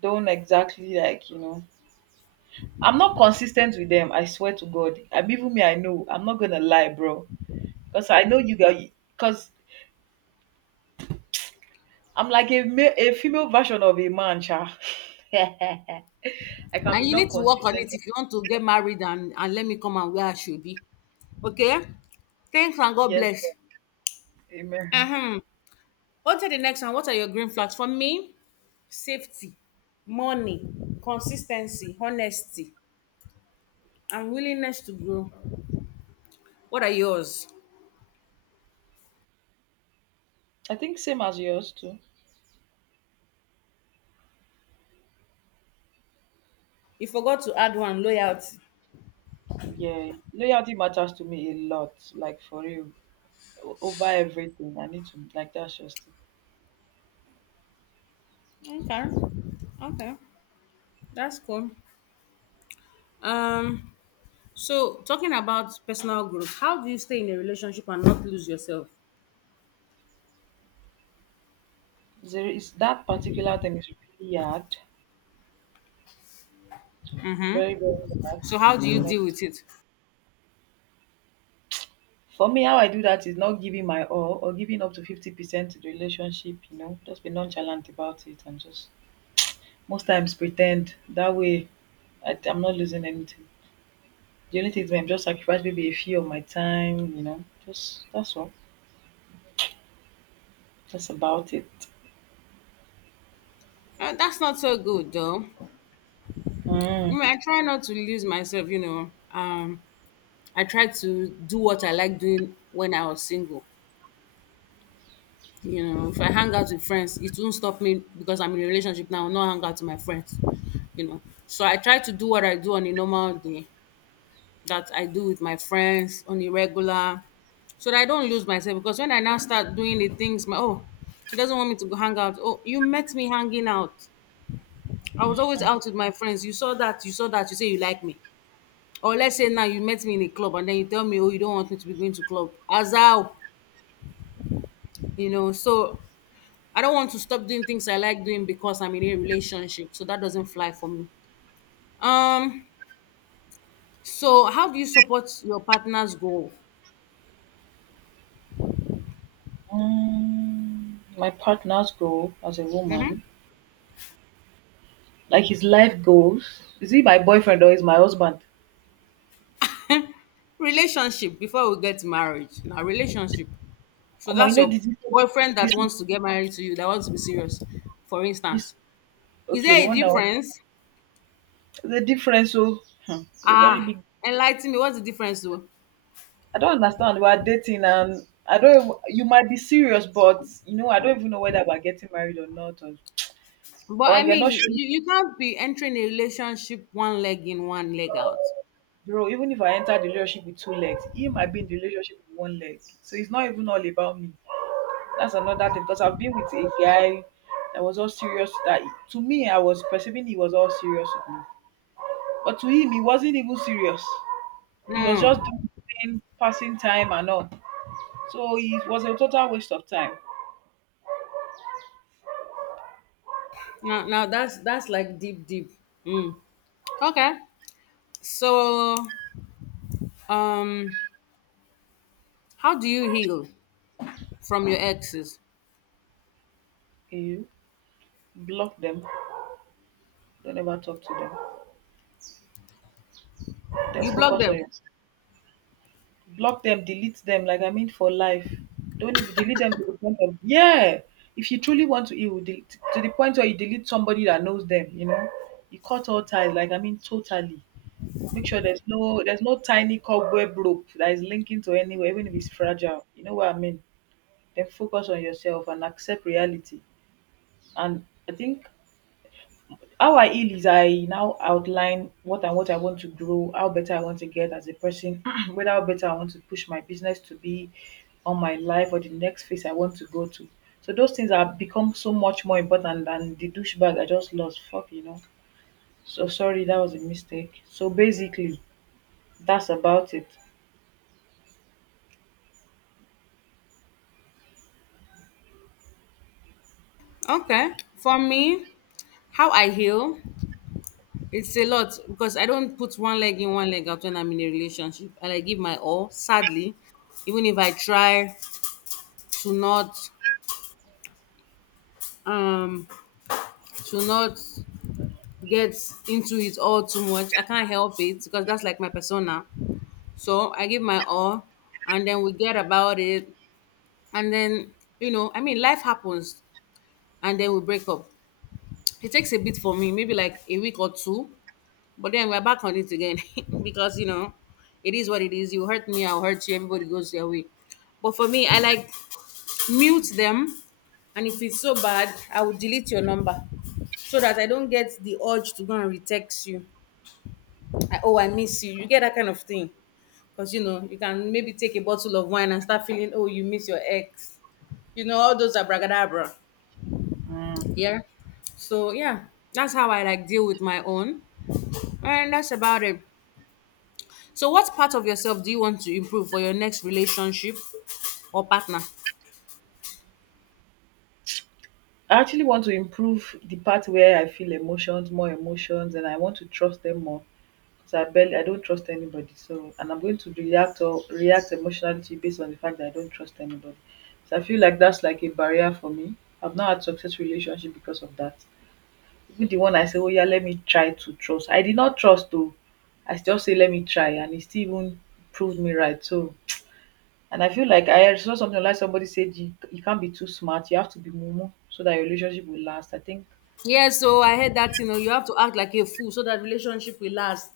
don't exactly like, I'm not consistent with them. I swear to God. I'm even me, I know. I'm not gonna lie, bro. Because I know you guys, because I'm like a, a female version of a man, cha. I can
And
be
you need
not
to work on
consistent.
it if you want to get married and let me come and where I should be. Okay. Thanks and God
Yes,
bless.
God. Amen.
Uh-huh. On to the next one. What are your green flags? For me, safety, money, consistency, honesty, and willingness to grow. What are yours?
I think same as yours too.
You forgot to add one loyalty.
Yeah, loyalty matters to me a lot, like for real, over everything. I need to like that's just
Okay. Okay. That's cool. Um so talking about personal growth, how do you stay in a relationship and not lose yourself?
it's that particular thing is really hard. Very, very hard.
So how do
I
you
mean, ob-
deal with it?
for me, how I do that is not giving my all or giving up to 50% to the relationship, just be nonchalant about it and just most times pretend that way I'm not losing anything. The only thing is I'm just sacrifice maybe a few of my time, just that's all. That's about it.
That's not so good though. I
Mm.
mean, I try not to lose myself, you know. I try to do what I like doing when I was single. You know, if I hang out with friends, it won't stop me because I'm in a relationship now, not hang out with my friends. You know. So I try to do what I do on a normal day that I do with my friends on a regular so that I don't lose myself because when I now start doing the things my oh he doesn't want me to go hang out. Oh, you met me hanging out. I was always out with my friends. You saw that, you saw that, you say you like me. Or let's say now you met me in a club and then you tell me, oh, you don't want me to be going to club. As how, you know, so I don't want to stop doing things I like doing because I'm in a relationship. So that doesn't fly for me. Um, so how do you support your partner's goal?
Mm. My partner's goal as a woman, like his life goals, is he my boyfriend or is my husband?
Relationship before we get marriage, now relationship. So
Oh, you
that's
know,
your
this, this,
boyfriend that
this,
wants to get married to you, that wants to be serious, for
is
instance. Is
okay,
there
the
a
one that
difference?
the difference so hmm, it's a very
Ah,
big.
enlighten me, what's the difference though?
I don't understand, we're dating and I don't even, you might be serious but I don't even know whether we're getting married or not, or,
But
or
I
you're not
mean,
sure.
you can't be entering a relationship one leg in, one leg out.
Bro, even if I enter the relationship with two legs, he might be in the relationship with one leg, so it's not even all about me. That's another thing, because I've been with a guy that was all serious, that to me I was perceiving he was all serious with me, but to him he wasn't even serious. He was just
Mm.
doing passing time and all, so it was a total waste of time.
Now that's like deep, deep. Mm. Okay. So, um, how do you heal from your exes?
You block them, don't ever talk to them, then
You block
focus on
them.
yourself. Block them, delete them, like I mean for life. Don't even delete them to the point of, yeah, if you truly want to, you will delete to the point where you delete somebody that knows them, you know. You cut all ties, like I mean totally. Make sure there's no tiny cobweb rope that is linking to anywhere, even if it's fragile, you know what I mean. Then focus on yourself and accept reality. And I think how I heal is I now outline what and what I want to grow, how better I want to get as a person, whether how better I want to push my business to be on my life, or the next phase I want to go to. So those things have become so much more important than the douchebag I just lost. Fuck, you know. So sorry, that was a mistake. So basically, that's about it.
Okay. For me, how I heal? It's a lot because I don't put one leg in, one leg out when I'm in a relationship and I give my all, sadly, even if I try to not um to not get into it all too much. I can't help it because that's like my persona. So I give my all and then we get about it and then you know, I mean life happens and then we break up. It takes a bit for me, maybe like a week or two. But then we're back on it again because you know, it is what it is. You hurt me, I'll hurt you. Everybody goes their way. But for me, I like mute them, and if it's so bad, I will delete your number so that I don't get the urge to go and retext you. I, oh, I miss you. You get that kind of thing because you can maybe take a bottle of wine and start feeling oh you miss your ex. You know all those abracadabra.
Mm.
Yeah. So yeah, that's how I like deal with my own, and that's about it. So, what part of yourself do you want to improve for your next relationship or partner?
I actually want to improve the part where I feel emotions, more emotions, and I want to trust them more. I don't trust anybody. So and I'm going to react or react emotionally to it based on the fact that I don't trust anybody. So I feel like that's like a barrier for me. I've not had successful relationship because of that. Even the one I say, oh yeah, let me try to trust. I did not trust though. I still say let me try and it still even proved me right. So and I feel like I saw something like somebody said you can't be too smart, you have to be mumu so that your relationship will last. I think
Yeah, so I heard that you have to act like a fool so that relationship will last.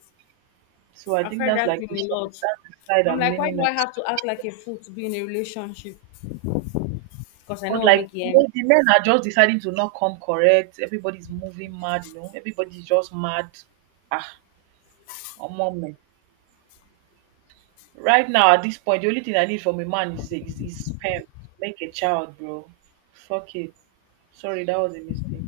so I
I've
think
heard
that's
that
like
thing a lot.
that's the side
I'm
I'm
like, why
leaning
do
on.
I have to act like a fool to be in a relationship? Because I know
'Cause
I'll
like,
make you
you
end.
know, the men are just deciding to not come correct, everybody's moving mad, you know, everybody's just mad. Ah! Omo meh. Right now at this point, the only thing I need from a man is sperm to make a child, bro. Fuck it. Sorry, that was a mistake.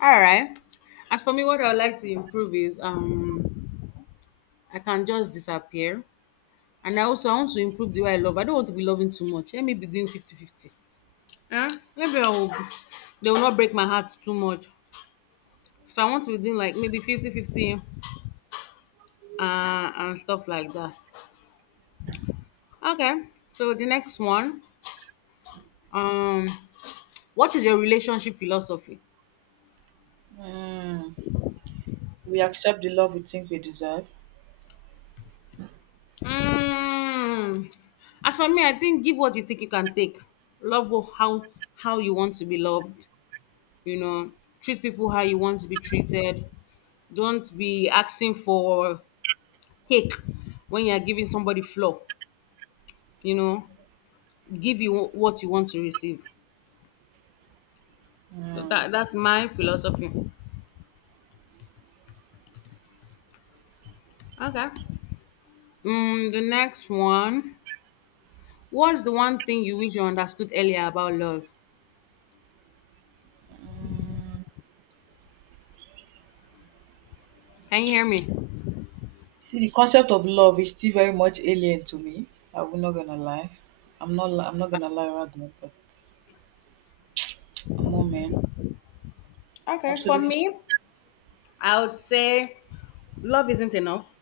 All right. As for me, what I would like to improve is I can just disappear. And I also I want to improve the way I love. I don't want to be loving too much. Let me be doing 50-50. Huh? Maybe I will they will not break my heart too much. So I want to be doing like maybe 50-50, 50 and stuff like that. Okay. So the next one. Um, what is your relationship philosophy?
Mm. We accept the love we think we deserve.
Mm. As for me, I think give what you think you can take. Love how you want to be loved. You know, treat people how you want to be treated. Don't be asking for cake when you're giving somebody floor. You know, give you what you want to receive. So
Mm.
that's my philosophy. Okay. The next one. What's the one thing you wish you understood earlier about love? Can you hear me?
See, the concept of love is still very much alien to me. I am not gonna lie. I'm not gonna lie rather, but omo man,
Okay, for
absolutely.
me, I would say love isn't enough.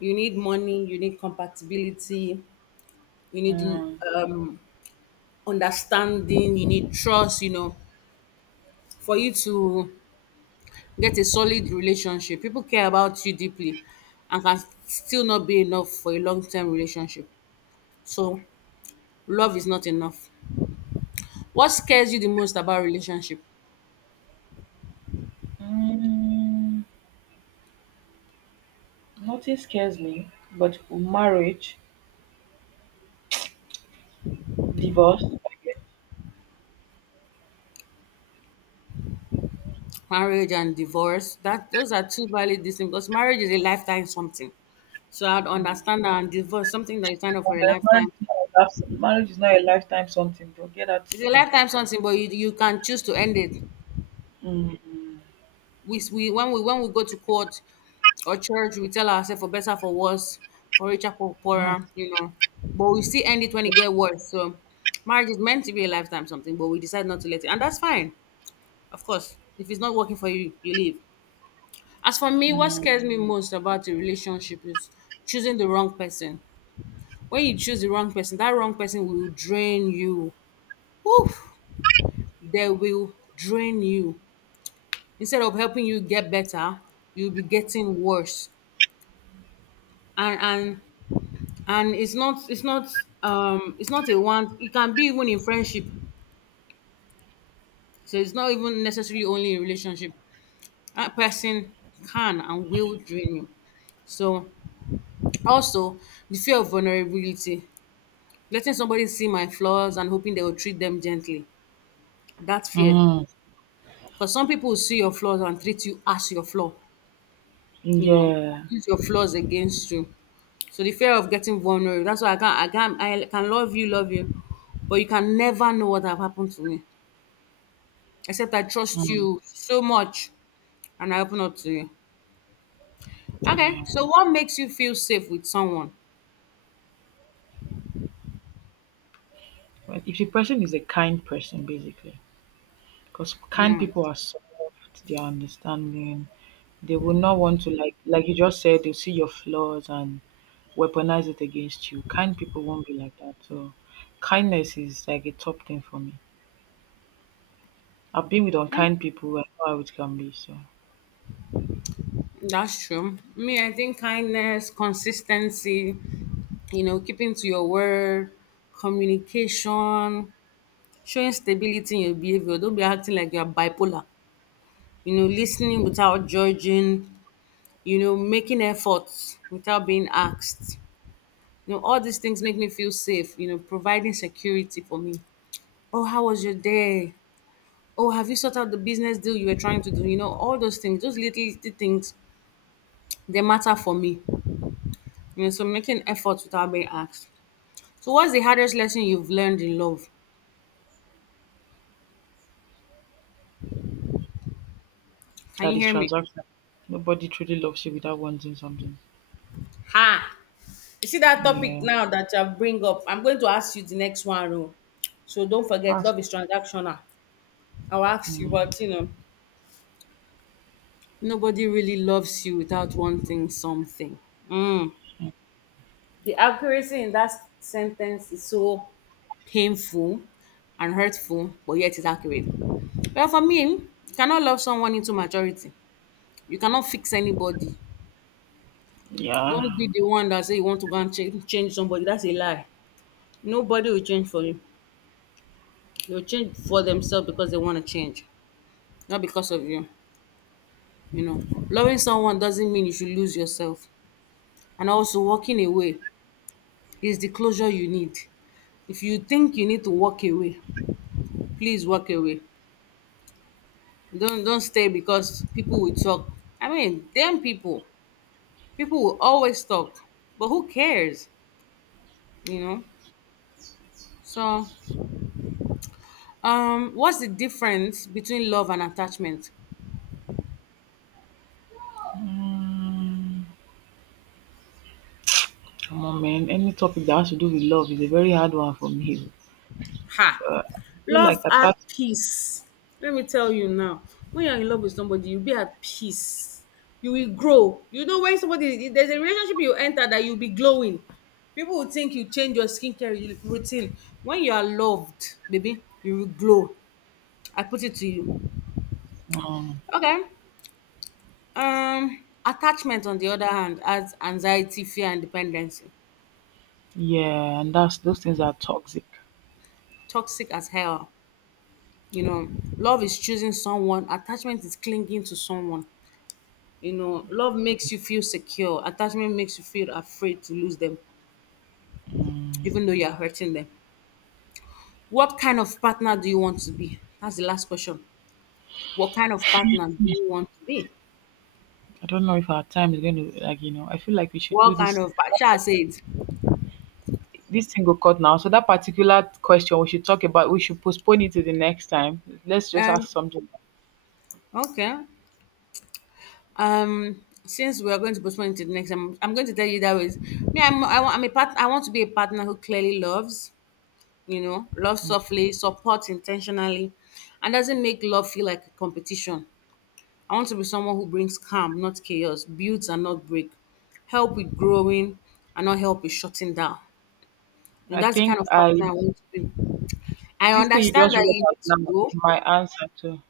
You need money, you need compatibility, you need
Mm.
um, understanding, you need trust, for you to get a solid relationship. People care about you deeply and can still not be enough for a long term relationship. So, love is not enough. What scares you the most about relationship?
Mm. Nothing scares me, but marriage, divorce, okay.
Marriage and divorce, that those are two valid distinct because marriage is a lifetime something. So I'd
Mm.
understand that and divorce, something that you sign up for a
Omo,
lifetime.
marriage is not a life marriage is not a lifetime something, bro. Get that.
It's a lifetime something, but you can choose to end it.
Mm.
We when we when we go to court or church, we tell ourselves for better for worse, for richer for
Mhm.
poorer. But we still end it when it get worse. So marriage is meant to be a lifetime something, but we decide not to let it, and that's fine. Of course, if it's not working for you, you leave. As for me, what
Mm.
scares me most about a relationship is choosing the wrong person. When you choose the wrong person, that wrong person will drain you. Oof! They will drain you. Instead of helping you get better, you'll be getting worse. And and and, it's not, it's not, it's not a one, it can be even in friendship. So it's not even necessarily only in relationship. That person can and will drain you. So also the fear of vulnerability, letting somebody see my flaws and hoping they will treat them gently. That fear.
Mm.
Because some people will see your flaws and treat you as your flaw, you know,
Yeah.
use your flaws against you. So the fear of getting vulnerable. That's why I can't, I can't, I can love you, but you can never know what have happened to me. Except I trust
Mm.
you so much and I open up to you. Okay,
Yeah.
so what makes you feel safe with someone?
But if the person is a kind person, basically, because kind people are so soft, they are understanding. They will not want to like you just said, they'll see your flaws and weaponize it against you. Kind people won't be like that. So kindness is like a top thing for me. I've been with
Hmm?
unkind people and how it can be, so
That's true. Me, I think kindness, consistency, keeping to your word, communication, showing stability in your behavior. Don't be acting like you're bipolar. Listening without judging, making efforts without being asked. All these things make me feel safe, providing security for me. Oh, how was your day? Oh, have you sorted out the business deal you were trying to do? All those things, those little, little things, they matter for me. So making efforts without being asked. So, what's the hardest lesson you've learned in love? Can you
that is
hear me?
transactional. Nobody truly loves you without wanting something.
Ha! You see that topic
Yeah.
now that you bring up, I'm going to ask you the next one. Oh. So don't forget,
Ask.
love is transactional. I'll ask you,
Mm.
but nobody really loves you without wanting something. Mm. The accuracy in that sentence is so painful and hurtful, but yet it's accurate. Well, for me, you cannot love someone into maturity. You cannot fix anybody.
Yeah.
Don't be the one that say you want to go and change somebody. That's a lie. Nobody will change for you. They'll change for themselves because they want to change, not because of you. You know, loving someone doesn't mean you should lose yourself. And also, walking away is the closure you need. If you think you need to walk away, please walk away. Don't stay because people will talk. I mean, damn people. People will always talk, but who cares? You know. So, what's the difference between love and attachment?
Mm. Come on, man. Any topic that has to do with love is a very hard one for me.
Ha!
I feel like
Love
I
at
thought,
peace. Let me tell you now, when you're in love with somebody, you'll be at peace. You will grow. When somebody, there's a relationship you enter that you'll be glowing. People will think you change your skincare routine. When you are loved, baby, you will glow. I put it to you.
um,
Okay. Attachment, on the other hand, adds anxiety, fear, and dependency.
yeah, and that's those things are toxic.
Toxic as hell. You know, love is choosing someone, attachment is clinging to someone. Love makes you feel secure. Attachment makes you feel afraid to lose them,
Mm.
even though you're hurting them. What kind of partner do you want to be? That's the last question. What kind of partner do you want to be?
I don't know if our time is going to like you know. I feel like we should do
What kind
this.
of partner? Shall I say it.
This thing will cut now. So that particular question we should talk about, we should postpone it to the next time. Let's just
Um,
ask something.
okay. Since we are going to postpone it to the next, I'm going to tell you that ways. Me, I'm a part. I want to be a partner who clearly loves, loves softly, supports intentionally, and doesn't make love feel like a competition. I want to be someone who brings calm, not chaos, builds and not break, help with growing and not help with shutting down. You
I
know, that's the kind
think
of partner
I
I want to be. I
This thing you
understand
just
that
read
you
out
need to
now is
go.
my answer to.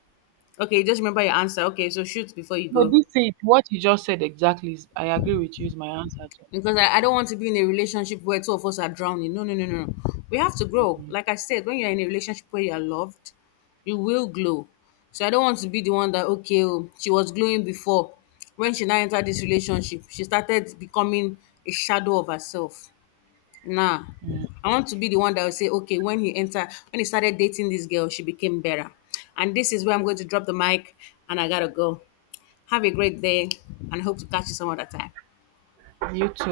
Okay, just remember your answer. Okay, so shoot before you
No,
go.
this thing what you just said exactly is I agree with you is my answer to.
Because I don't want to be in a relationship where two of us are drowning. No, no, no, no, no. We have to grow. Like I said, when you're in a relationship where you're loved, you will glow. So I don't want to be the one that, okay, oh, she was glowing before. When she now entered this relationship, she started becoming a shadow of herself. Nah.
Mm.
I want to be the one that will say, okay, when he entered, when he started dating this girl, she became better. And this is where I'm going to drop the mic and I gotta go. Have a great day and hope to catch you some other time.
You too.